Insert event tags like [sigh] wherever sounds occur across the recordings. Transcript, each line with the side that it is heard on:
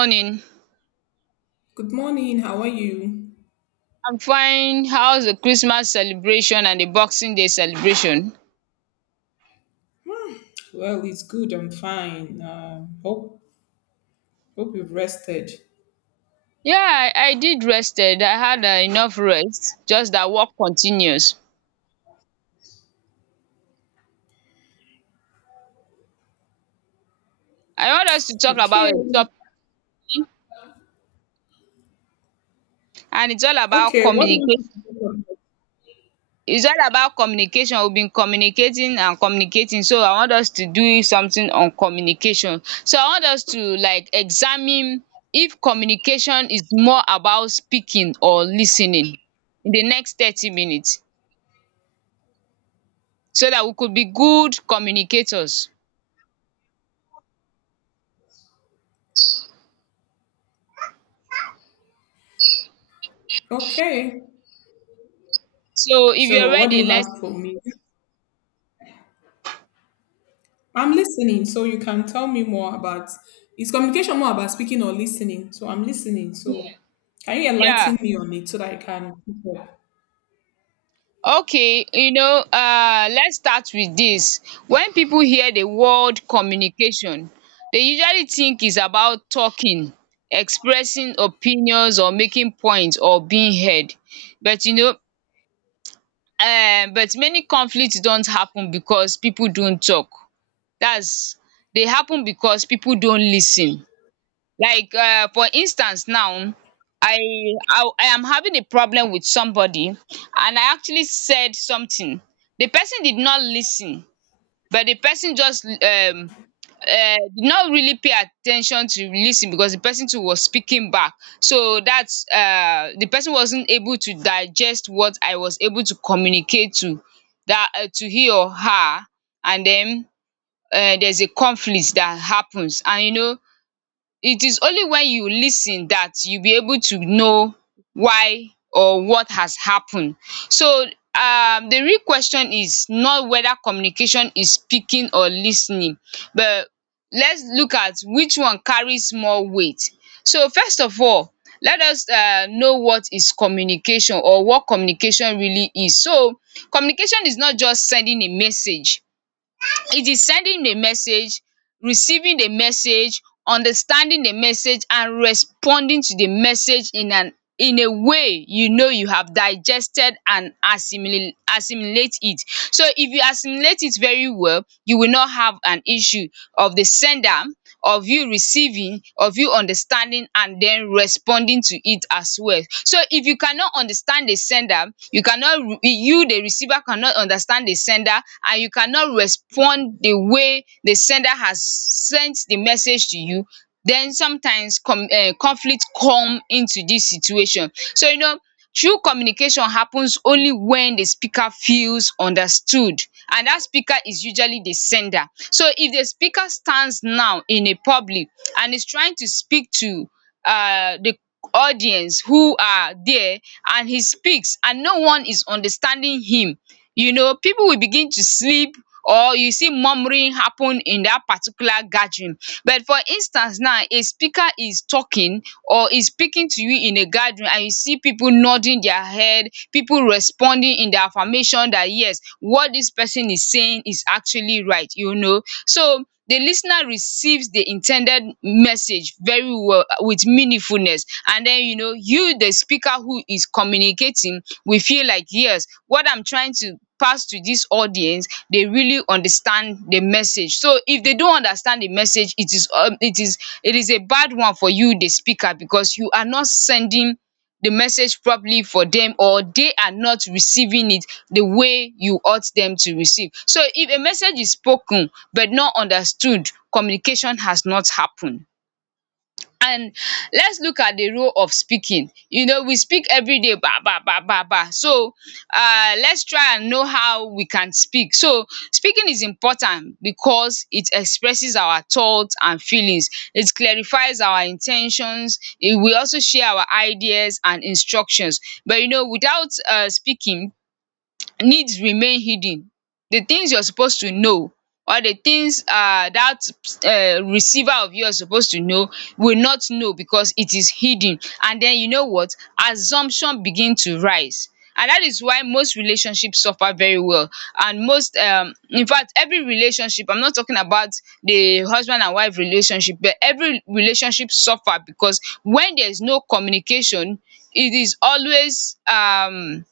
right: Morning.
left: Good morning. How are you?
right: I'm fine. How's the Christmas celebration and the Boxing Day celebration?
left: Well, it's good. I'm fine. Hope you've rested.
right: Yeah, I did rested. I had enough rest. Just that work continues. I want us to talk
left: Okay.
right: about a topic, and it's all about
left: Okay. What do you
right: communication.
left: want to
right: It's all about communication. We've been communicating and communicating, so I want us to do something on communication. So I want us to like examine if communication is more about speaking or listening in the next 30 minutes. So that we could be good communicators.
left: talk about? Okay.
right: So if you're
left: So, what do you
right: ready,
left: have
right: let's,
left: for me? I'm listening, so you can tell me more about. Is communication more about speaking or listening? So I'm listening. So, can you enlighten
right: yeah.
left: me on it so that I can keep up?
right: Okay, let's start with this. When people hear the word communication, they usually think it's about talking, expressing opinions or making points or being heard. But you know, but many conflicts don't happen because people don't talk. That's They happen because people don't lis ten. Like, for instance now, I I am having a problem with somebody, and I actually said something. The person did not listen, but the person just uh did not really pay attention to lis, because the person too was speaking back. So that's the person wasn't able to digest what I was able to communicate to he or her, and then, there's a conflict that happens, and it is only when you lis ten that you'll be able to know why or what has happened. So, the real question is not whether communication is speaking or lis ten ing, but let's look at which one carries more weight. So first of all, let us know what is communication, or what communication really is. So communication is not just sending a message. It is sending the message, receiving the message, understanding the message, and responding to the message in an in a way you have digested and assimilate it. So if you assimilate it very well, you will not have an issue of the sender, of you receiving, of you understanding, and then responding to it as well. So if you cannot understand the sender, you the receiver cannot understand the sender, and you cannot respond the way the sender has sent the message to you, then sometimes com conflict come into this situation. So true communication happens only when the speaker feels understood, and that speaker is usually the sender. So if the speaker stands now in a public and is trying to speak to the audience who are there, and he speaks and no one is understanding him, people will begin to sleep, or you see murmuring happen in that particular gathering. But for instance now, a speaker is talking or is speaking to you in a gathering, and you see people nodding their head, people responding in the affirmation that yes, what this person is saying is actually right. So, the listener receives the intended message very well, with meaningfulness, and then you, the speaker who is communicating, we feel like, yes, what I'm trying to pass to this audience, they really understand the message. So if they don't understand the message, it is it is a bad one for you the speaker, because you are not sending the message properly for them, or they are not receiving it the way you ought them to receive. So if a message is spoken but not understood, communication has not happened. And let's look at the role of speaking. We speak every day, ba ba ba ba ba. So let's try and know how we can speak. So speaking is important because it expresses our thoughts and feelings. It clarifies our intentions. It will also share our ideas and instructions. But without speaking, needs remain hidden. The things you're supposed to know, or the things dat receiver of yours supposed to know, will not know because it is hidden, and then you know what, assumption begin to rise, and that is why most relationships suffer very well, and most in fact, every relationship, I'm not talking about the husband and wife relationship, but every relationship suffer because when there is no communication, it is always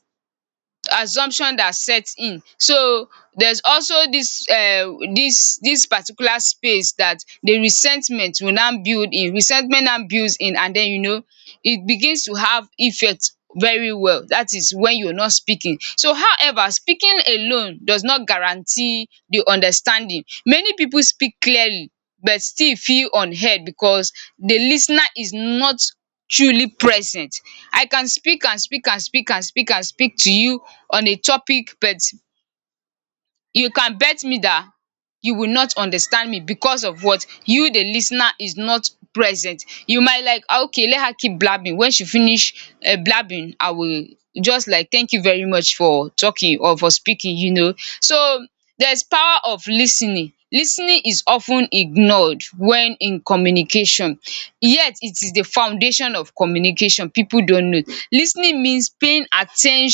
right: assumption that sets in. So there's also this this particular space that the resentment will now build in. Resentment now builds in, and then it begins to have effect very well. That is when you're not speaking. So however, speaking alone does not guarantee the understanding. Many people speak clearly, but still feel unheard because the lis ten is not truly present. I can speak and speak and speak and speak and speak to you on a topic, but you can bet me that you will not understand me, because of what? You the listener is not present. You might like, "Ah, okay, let her keep blabbing. When she finish blabbing, I will just like thank you very much for talking or for speaking." So there's power of listening. Listening is often ignored when in communication, yet it is the foundation of communication, people don't know. Listening means paying attention,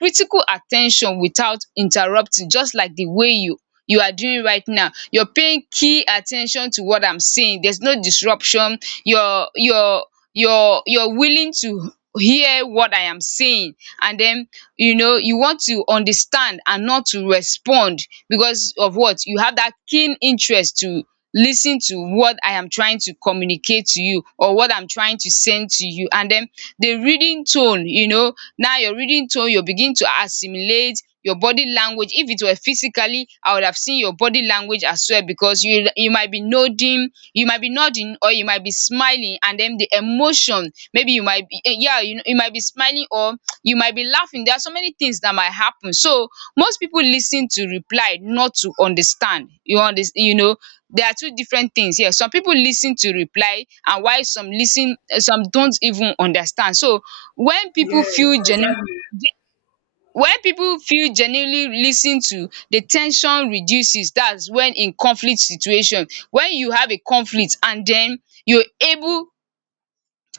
right: critical attention, without interrupting, just like the way you are doing right now. You're paying key attention to what I'm saying. There's no disruption. You're you're you're willing to hear what I am saying, and then you want to understand and not to respond, because of what? You have that keen interest to listen to what I am trying to communicate to you, or what I'm trying to send to you. And then the reading tone, now your reading tone, you begin to assimilate your body language. If it were physically, I would have seen your body language as well, because you might be nodding, you might be nodding, or you might be smiling, and then the emotion, maybe you might be yeah, you might be smiling, or you might be laughing. There are so many things that might happen. So most people listen to reply, not to understand, you understand, there are two different things here. Some people listen to reply, and why some listen, some don't even understand. So when people
left: Yes,
right: feel genuine
left: exactly.
right: when people feel genuinely lis to, the tension reduces. That's when, in conflict situation, when you have a conflict and then you're able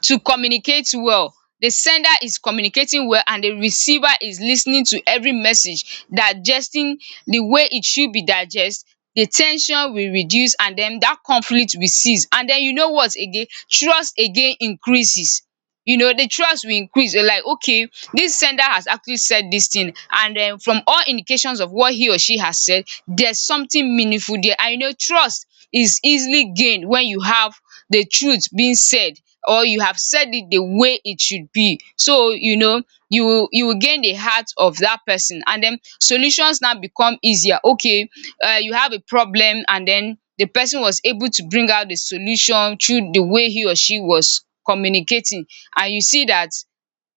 right: to communicate well. The sender is communicating well, and the receiver is listening to every message, digesting the way it should be digest. The tension will reduce, and then that conflict will cease, and then you know what again? Trust again increases. The trust will increase. You're like, okay, this sender has actually said this thing, and then from all indications of what he or she has said, there's something meaningful there, and trust is easily gained when you have the truth being said, or you have said it the way it should be. So you will gain the heart of that person, and then solutions now become easier. Okay, you have a problem, and then the person was able to bring out the solution through the way he or she was communicating, and you see that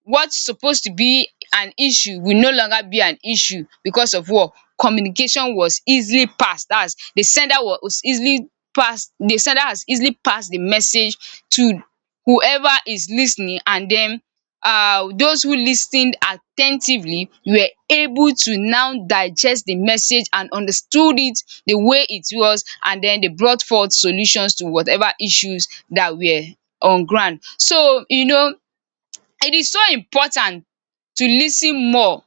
right: what's supposed to be an issue will no longer be an issue, because of what? Communication was easily passed. That's, the sender was easily passed. The sender has easily passed the message to whoever is listening, and then those who listened attentively were able to now digest the message and understood it the way it was, and then they brought forth solutions to whatever issues that were on ground. So it is so important to lis ten more,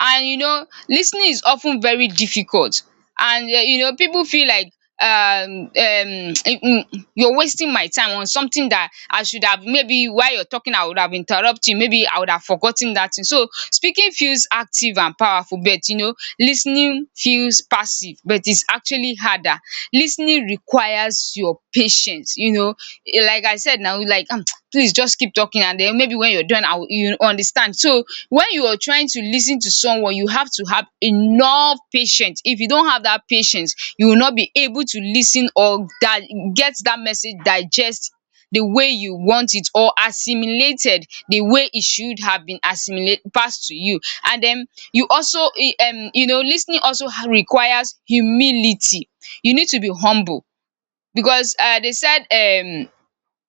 right: and lis ten ing is of ten very difficult, and people feel like, um um [tsk] you're wasting my time on something that I should have, maybe while you're talking I would have interrupt you, maybe I would have forgotten that thing. So speaking feels active and powerful, but lis ten ing feels passive, but it's actually really harder. Listening requires your patience. Like I said now, like [tsk] please just keep talking, and then maybe when you're done, I will you understand. So when you are trying to listen to someone, you have to have enough patience. If you don't have that patience, you will not be able to listen, or that get that message digest the way you want it, or assimilated the way it should have been assimilate passed to you. And then you also e, you know listening also requires humility. You need to be humble, because they said, um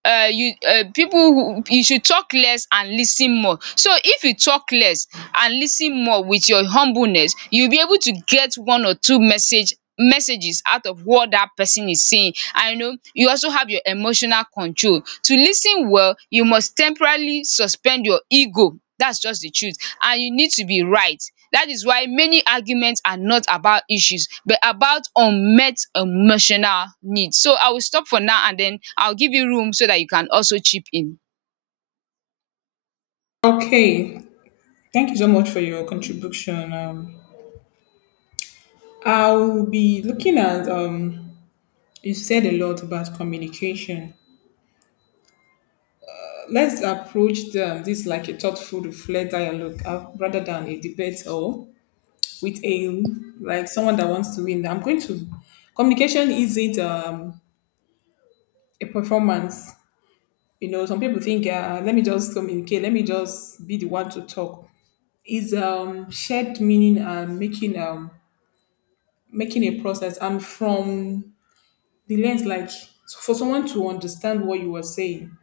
right: uh, you people who, you should talk less and listen more. So if you talk less and listen more with your humbleness, you'll be able to get one or two messages out of what that person is saying. I know you also have your emotional control. To listen well, you must temporarily suspend your ego. That's just the truth and you need to be right. That is why many arguments are not about issues but about unmet emotional needs. So I will stop for now and then I'll give you room so that you can also chip in.
left: Okay, thank you so much for your contribution. I'll be looking at you've said a lot about communication. Let's approach this like a thoughtful, reflect dialogue, rather than a debate or with a like someone that wants to win. I'm going to Communication isn't a performance. You know, some people think, let me just communicate, let me just be the one to talk. Is shared meaning and making making a process, and from the lens, like for someone to understand what you were saying,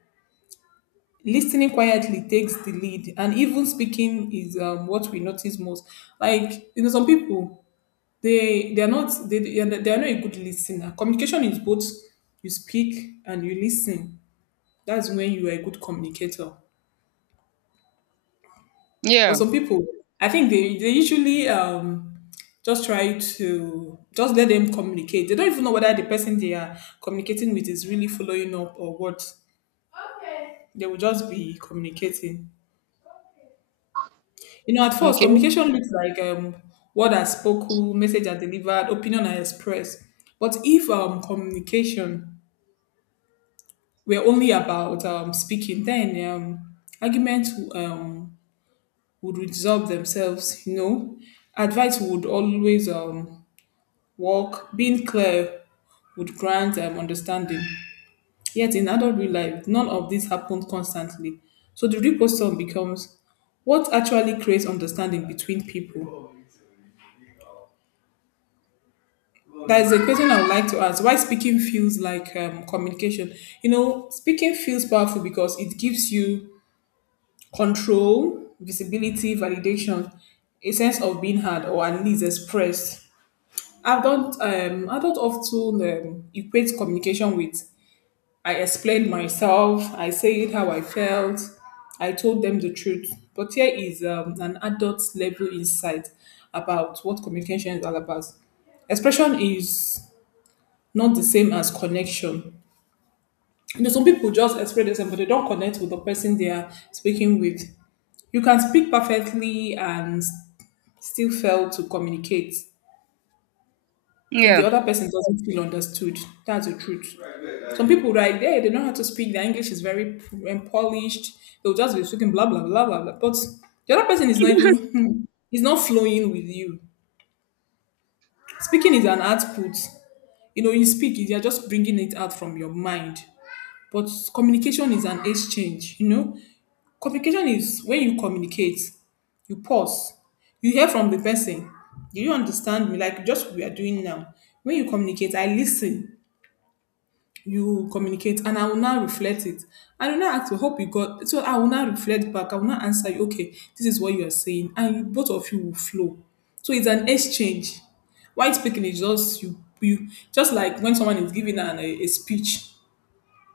left: listening quietly takes the lead, and even speaking is, what we notice most. Like, you know, some people, they are not a good listener. Communication is both: you speak and you listen. That's when you are a good communicator. But
right: Yeah.
left: some people, I think they usually just try to just let them communicate. They don't even know whether the person they are communicating with is really following up or what. They will just be communicating. You know, at first,
right: Okay.
left: communication looks like: word are spoken, message are delivered, opinion are expressed. But if communication were only about speaking, then arguments would resolve themselves, you know. Advice would always work. Being clear would grant understanding. Yet in adult real life, none of this happens constantly. So the real question becomes, what actually creates understanding between people? There's a question I would like to ask. Why speaking feels like communication? You know, speaking feels powerful because it gives you control, visibility, validation, a sense of being heard or at least expressed. I don't often equate communication with, I explained myself, I said how I felt, I told them the truth. But here is an adult level insight about what communication is all about. Expression is not the same as connection. You know, some people just express themselves, but they don't connect with the person they are speaking with. You can speak perfectly and still fail to communicate if the
right: Yeah.
left: other person doesn't feel understood. That's the truth. Some people right there, they know how to speak. Their English is very polished. They'll just be speaking blah blah blah blah blah. But the other person is not even hmm, is not flowing with you. Speaking is an output. You know, you speak, you're just bringing it out from your mind. But communication is an exchange, you know. Communication is when you communicate, you pause, you hear from the person. Do you understand me? Like just what we are doing now. When you communicate, I listen, you communicate, and I will now reflect it. I will not ask, you, hope you got. So I will now reflect back. I will not answer you. Okay, this is what you are saying, and you, both of you will flow. So it's an exchange. White speaking is just you, just like when someone is giving a speech,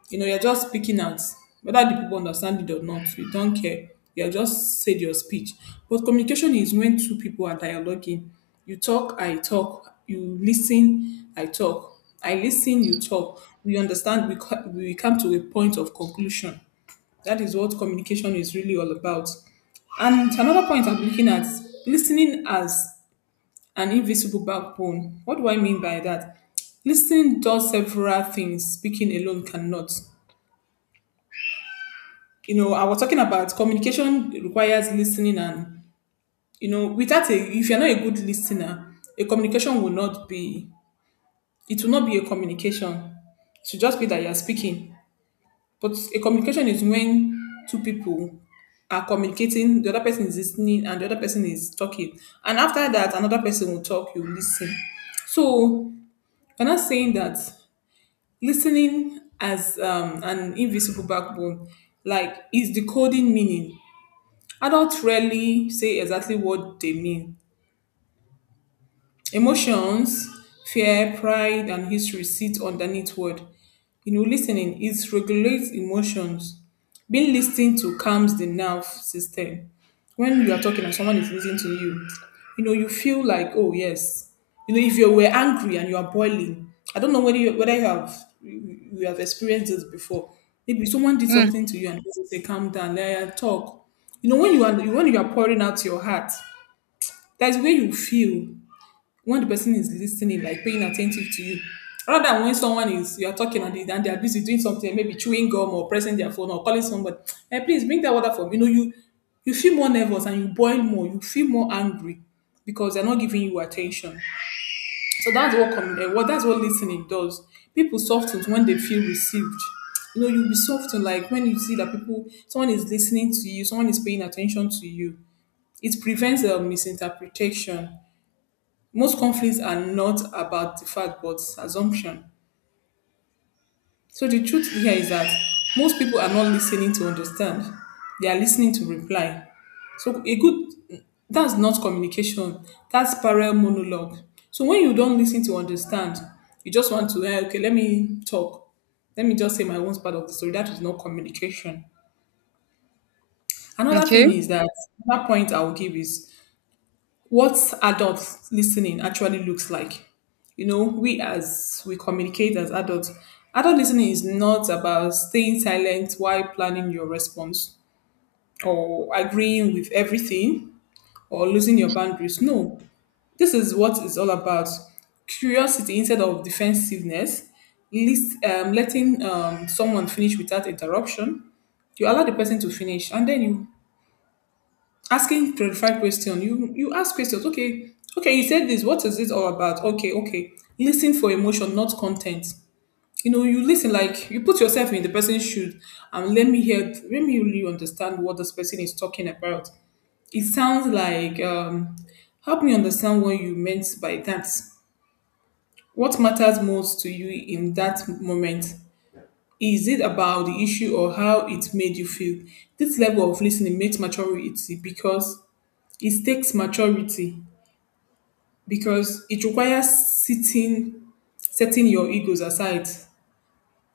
left: you know, you're just speaking out. Whether the people understand it or not, you don't care. You are just said your speech. But communication is when two people are dialoguing. You talk, I talk. You listen, I talk. I listen, you talk. We understand, we come to a point of conclusion. That is what communication is really all about. And another point I'm looking at, listening as an invisible backbone. What do I mean by that? Listening does several things speaking alone cannot. You know, I was talking about communication requires listening, and you know, without a, if you're not a good listener, a communication will not be, it will not be a communication. It should just be that you're speaking. But a communication is when two people are communicating, the other person is listening and the other person is talking. And after that another person will talk, you listen. So we're not saying that listening as an invisible backbone, like is decoding meaning. Adults rarely say exactly what they mean. Emotions, fear, pride, and history sit underneath word. You know, listening, it regulates emotions. Being listened to calms the nerve system. When you are talking and someone is listening to you, you know, you feel like, oh, yes. You know, if you were angry and you are boiling, I don't know whether whether you have, you have experienced this before. Maybe someone did
right: Mm.
left: something to you and you say, calm down, let her talk. You know, when you are, when you are pouring out your heart, that's where you feel, when the person is listening, like being attentive to you. Rather than when someone is, you're talking, and they're busy doing something, maybe chewing gum or pressing their phone or calling somebody, hey, please bring that water for me. You know, you feel more nervous and you boil more, you feel more angry because they're not giving you attention. So that's what that's what listening does. People soften when they feel received. You know, you'll be softened like when you see that people someone is listening to you, someone is paying attention to you. It prevents a misinterpretation. Most conflicts are not about the fact but assumption. So the truth here is that most people are not listening to understand; they are listening to reply. So a good, that's not communication. That's parallel monologue. So when you don't listen to understand, you just want to eh, okay, let me talk. Let me just say my own part of the story. That is not communication. Another thing
right: Okay.
left: is that, another point I will give is what adult listening actually looks like. You know, we, as we communicate as adults, adult listening is not about staying silent while planning your response, or agreeing with everything, or losing your boundaries. No, this is what it's all about: curiosity instead of defensiveness, letting someone finish without interruption. You allow the person to finish, and then you asking clarified question. You ask questions. Okay, okay, you said this, what is it all about? Okay, okay. Listen for emotion, not content. You know, you listen like you put yourself in the person's shoes, and let me hear, let me really understand what this person is talking about. It sounds like, help me understand what you meant by that. What matters most to you in that moment? Is it about the issue or how it made you feel? This level of listening makes maturity, because it takes maturity, because it requires sitting, setting your egos aside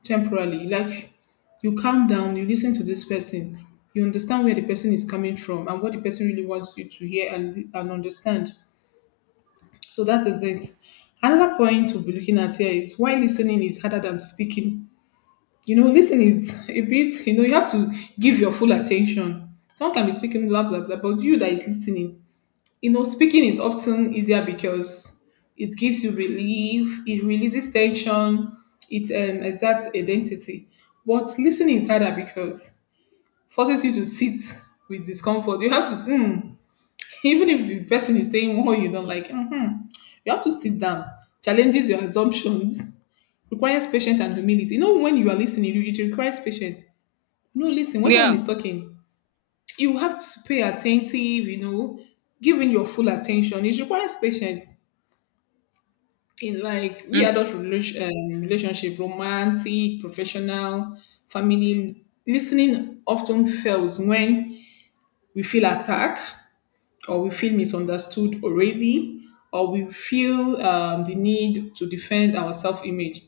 left: temporarily. Like you calm down, you listen to this person, you understand where the person is coming from and what the person really wants you to hear and understand. So that is it. Another point to be looking at here is why listening is harder than speaking. You know, listening is [laughs] a bit, you know, you have to give your full attention. Sometimes you're speaking blah blah blah, but you, that is listening, you know. Speaking is often easier because it gives you relief, it releases tension, it exerts identity. But listening is harder because forces you to sit with discomfort. You have to, [laughs] even if the person is saying what you don't like, mhm, you have to sit down. Challenges your assumptions, requires patience and humility. You know, when you are listening, it requires patience. No, listen, when someone
right: Yeah.
left: is talking, you have to pay attentive, you know, giving your full attention. It requires patience in like we
right: Mm.
left: adult relationship, romantic, professional, family, listening often fails when we feel attacked, or we feel misunderstood already, or we feel the need to defend our self-image.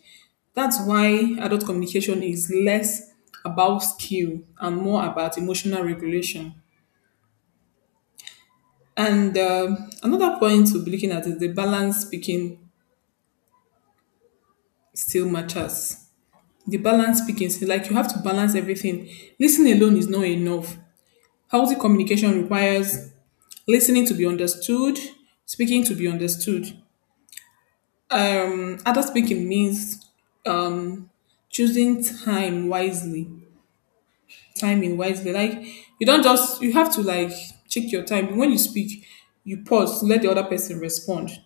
left: That's why adult communication is less about skill and more about emotional regulation. And another point to be looking at is the balance speaking still matters, the balance speaking skill. Like you have to balance everything. Listening alone is not enough. Healthy communication requires listening to be understood, speaking to be understood. Adult speaking means um choosing time wisely, timing wisely. Like you don't just, you have to like check your time. When you speak, you pause, to let the other person respond.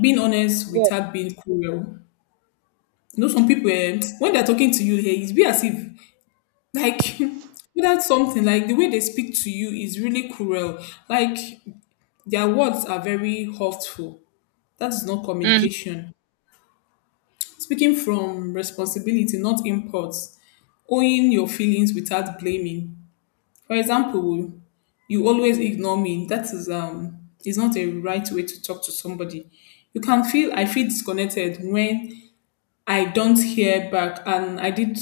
left: Being honest
right: Yeah.
left: without being cruel. You know, some people when they're talking to you, it's be as if like [laughs] without something, like the way they speak to you is really cruel, like their words are very hurtful. That is not
right: Mm.
left: communication. Speaking from responsibility, not impulse. Owning your feelings without blaming. For example, you always ignore me, that is not a right way to talk to somebody. You can feel, I feel disconnected when I don't hear back, and I did,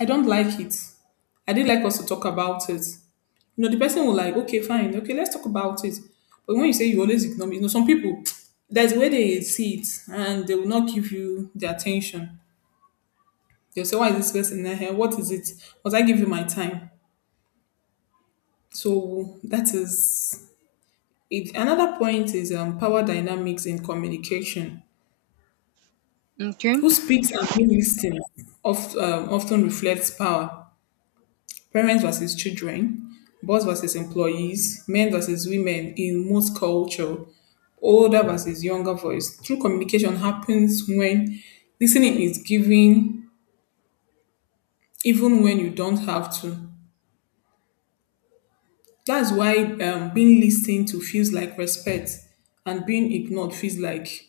left: I don't like it. I did like us to talk about it. You know, the person will like, okay, fine, okay, let's talk about it. But when you say you always ignore me, you know, some people, there's a way they see it and they will not give you the attention. They'll say, why is this person in here? What is it? Was I give you my time? So that is it. Another point is power dynamics in communication.
right: Okay.
left: Who speaks and who listens often reflects power. Parents versus children, boss versus employees, men versus women in most culture, older versus younger voice. True communication happens when listening is given, even when you don't have to. That's why being listened to feels like respect, and being ignored feels like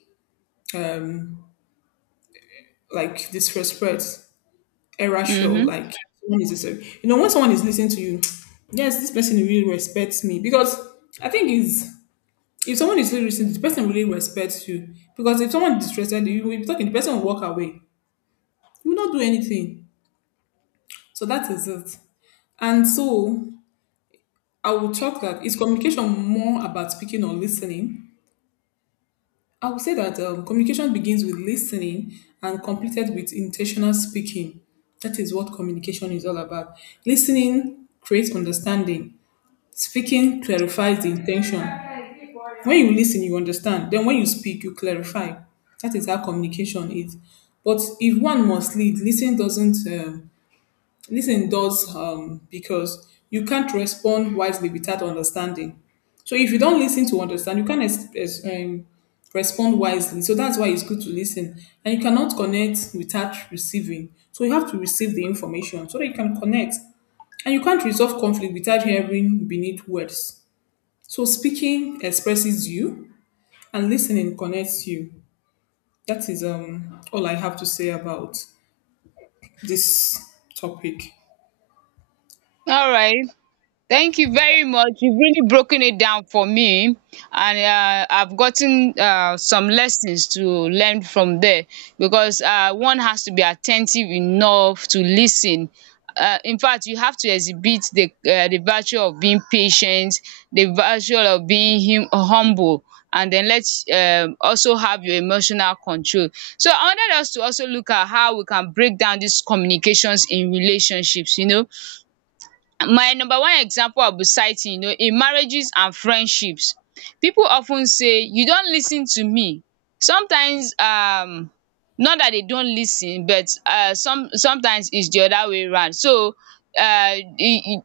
left: disrespect, error, like
right: Mhm.
left: you know when someone is listening to you. [tsk] Yes, this person really respects me. Because I think it's, if someone is really listening, the person really respects you. Because if someone disrespected you, you will be talking, the person will walk away. You will not do anything. So that is it. And so I will talk, that is communication more about speaking or listening? I would say that communication begins with listening and completed with intentional speaking. That is what communication is all about. Listening creates understanding. Speaking clarifies the intention. When you listen, you understand, then when you speak you clarify. That is how communication is. But if one must lead, listen does doesn't lis does because you can't respond wisely without understanding. So if you don't listen to understand, you can't ex ex respond wisely, so that's why it's good to listen. And you cannot connect without receiving, so you have to receive the information so that you can connect. And you can't resolve conflict without hearing beneath words. So speaking expresses you, and listening connects you. That is all I have to say about this topic.
right: All right. Thank you very much. You've really broken it down for me, and I've gotten some lessons to learn from there because one has to be attentive enough to listen. In fact, you have to exhibit the virtue of being patient, the virtue of being humble, and then let's also have your emotional control. So I wanted us to also look at how we can break down these communications in relationships. You know, my number one example of backbiting, you know, in marriages and friendships. People of ten say you don lis ten to me. Sometimes not dat dem don lis ten but some sometimes it's the other way round. So e e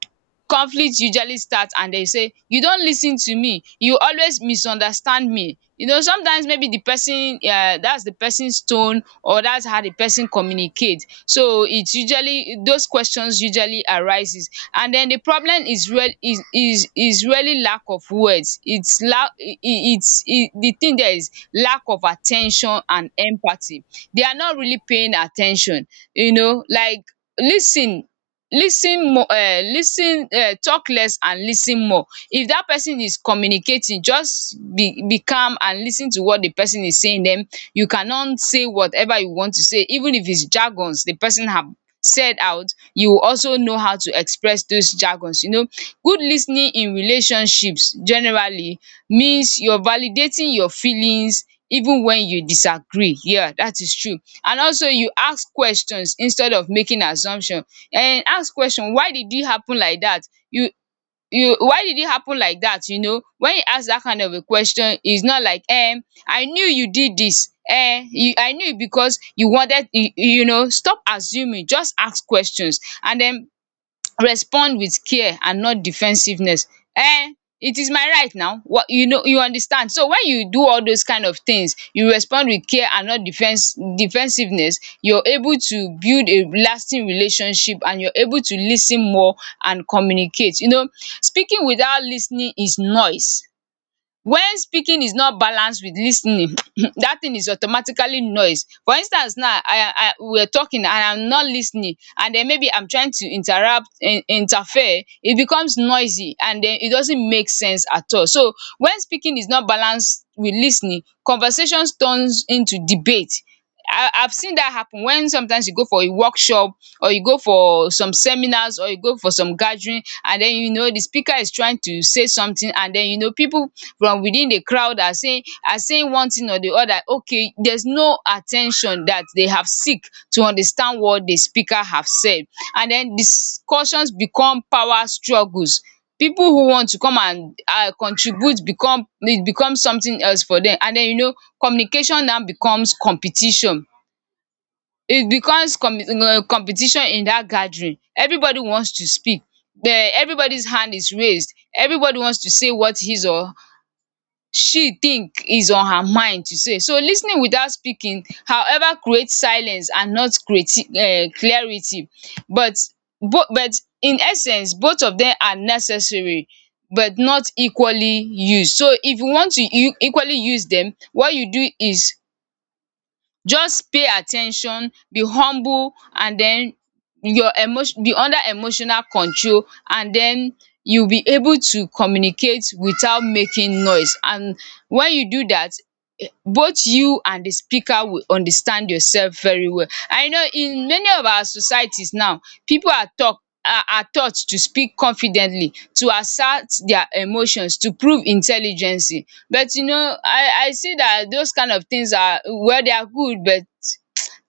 right: conflict usually start and they say you don lis ten to me, you always misunderstand me. You know, sometimes maybe the person dats de person's tone or that's how the person communicate. So it usually those questions usually arises, and then the problem is really lack of words. It's lack it it's it the thing there is lack of attention and empathy. They are not really paying attention. You know, like listen, listen, lis ten, talk less and listen more. If that person is communicating, just be calm and listen to what the person is saying. Then you cannot say whatever you want to say even if it's jargons the person have said out. You will also know how to express those jargons. You know, good listening in relationships generally means you're validating your feelings even when you disagree. Yeah, that is true. And also you ask questions instead of making assumption. And ask question, why did it happen like that? You you why did it happen like that? You know, when you ask that kind of a question, it's not like I knew you did this, eh. you I knew it because you wanted you, you know, stop assuming, just ask questions, and then respond with care and not defensiveness. Eh, it is my right now what, you know, you understand. So when you do all those kind of things, you respond with care and not defense defensiveness, you're able to build a lasting relationship and you're able to lis ten more and communicate. You know, speaking without lis ten ing is noise. When speaking is not balanced with lis ten ing, [clears throat] that thing is automatically noise. For instance now, I we are talking and I'm not lis ten ing, and then maybe I'm trying to interrupt in interfere. It becomes noisy and then it doesn't make sense at all. So when speaking is not balanced with lis ten ing, conversations turns into debate. I've seen that happen when sometimes you go for a workshop or you go for some seminars or you go for some gathering, and then, you know, the speaker is trying to say something, and then, you know, people from within the crowd are saying one thing or the other. Okay, there's no attention that they have seek to understand what the speaker have said, and then discussions become power struggles. People who want to come and contribute, become, it becomes something else for them, and then, you know, communication now becomes competition. It becomes competition. In that gathering, everybody wants to speak. The Everybody's hand is raised, everybody wants to say what his or she think is on her mind to say. So lis ten ing without speaking however creates silence and not creati clarity, but bo but in essence both of dem are necessary but not equally used. So if you want to u equally use dem, what you do is just pay at ten tion, be humble, and den your emotion be under emotional control, and den you be able to communicate without making noise, and when you do that, both you and the speaker will understand yourself very well. I know in many of our societies now, people are talk are taught to speak confidently, to assert their emotions, to prove intelligency. But you know, I see that those kind of things are well, they are good, but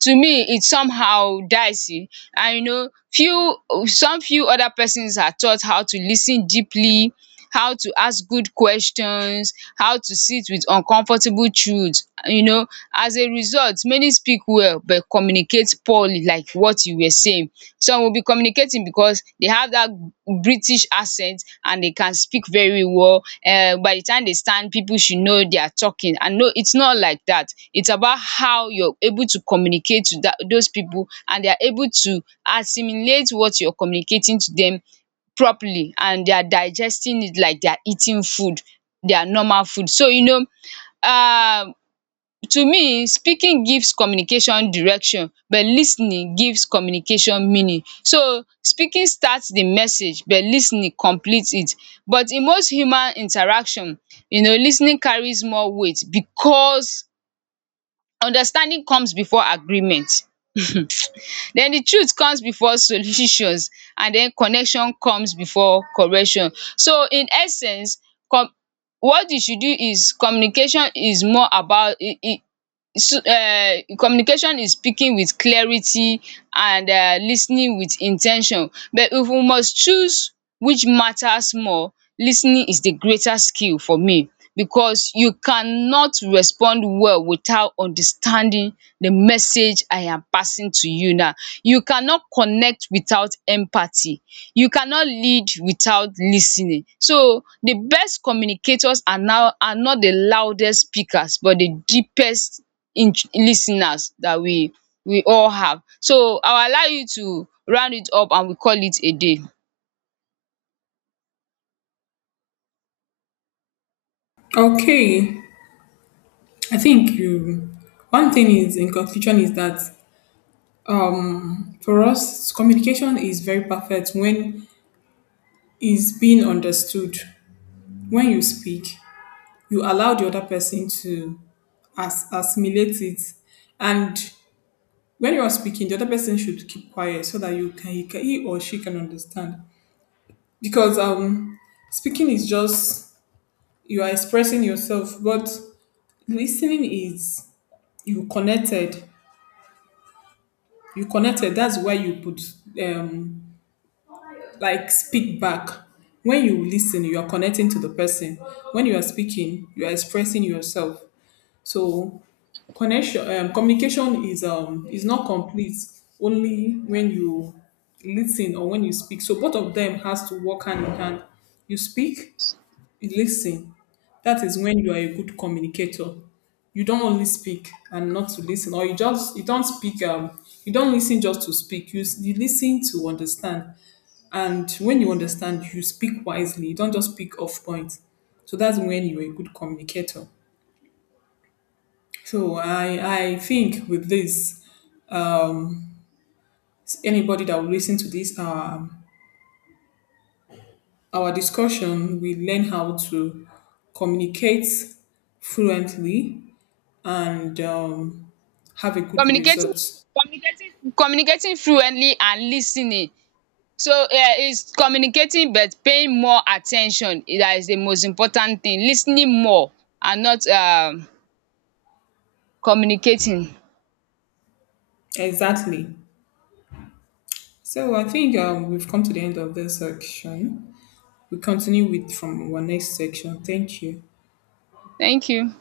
right: to me it's somehow dicey. And you know, few some few other persons are taught how to lis ten deeply, how to ask good questions, how to sit with uncomfortable truth. You know, as a result, many speak well but communicate poorly, like what you were saying. Some will be communicating because they have that british accent and they can speak very well. By the time they stand, people should know they are talking. And no, it's not like that. It's about how you're able to communicate to those people and they are able to assimilate what you're communicating to them properly, and they are digesting it like they are eating food, their normal food. So, you know, um to me, speaking gives communication direction but lis ten ing gives communication meaning. So, speaking starts the message but lis ten ing completes it. But in most human interaction, you know, lis ten ing carries more weight because understanding comes before agreement. Then the truth comes before solutions, and then connection comes before correction. So, in essence, com what you should do is communication is more about it. E So communication is speaking with clarity and lis ten ing with in ten tion. But if we must choose which matters more, lis ten ing is the greater skill for me because you cannot respond well without understanding the message I am passing to you now. You cannot connect without empathy. You cannot lead without lis ten ing. So the best communicators are now are not the loudest speakers but the deepest in lis that we all have. So I will allow you to round it up and we call it a day.
left: Okay, I think you. One thing is, in conclusion, is that for us communication is very perfect when is being understood. When you speak, you allow the other person to as assimilate it, and when you are speaking, the other person should keep quiet so that you can, he or she can understand. Because speaking is just you are expressing yourself, but listening is you connected. You connected. That's why you put um like speak back. When you listen, you are connecting to the person. When you are speaking, you are expressing yourself. So connection, communication is not complete only when you listen or when you speak. So both of them has to work hand in hand. You speak, listen, that is when you are a good communicator. You don't only speak and not to listen, or you just you don't speak. You don't listen just to speak. You listen to understand, and when you understand, you speak wisely. You don't just speak off point. So that's when you are a good communicator. So I think with this, anybody that will listen to this our discussion, we learn how to communicate fluently and have a good
right: Communicating,
left: result.
right: communicating communicating fluently and lis ten ing. So is communicating but paying more at ten tion, that is the most important thing. Lis ten ing more and not communicating.
left: Exactly. So I think we've come to the end of this section. We continue with from our next section. Thank you.
right: Thank you.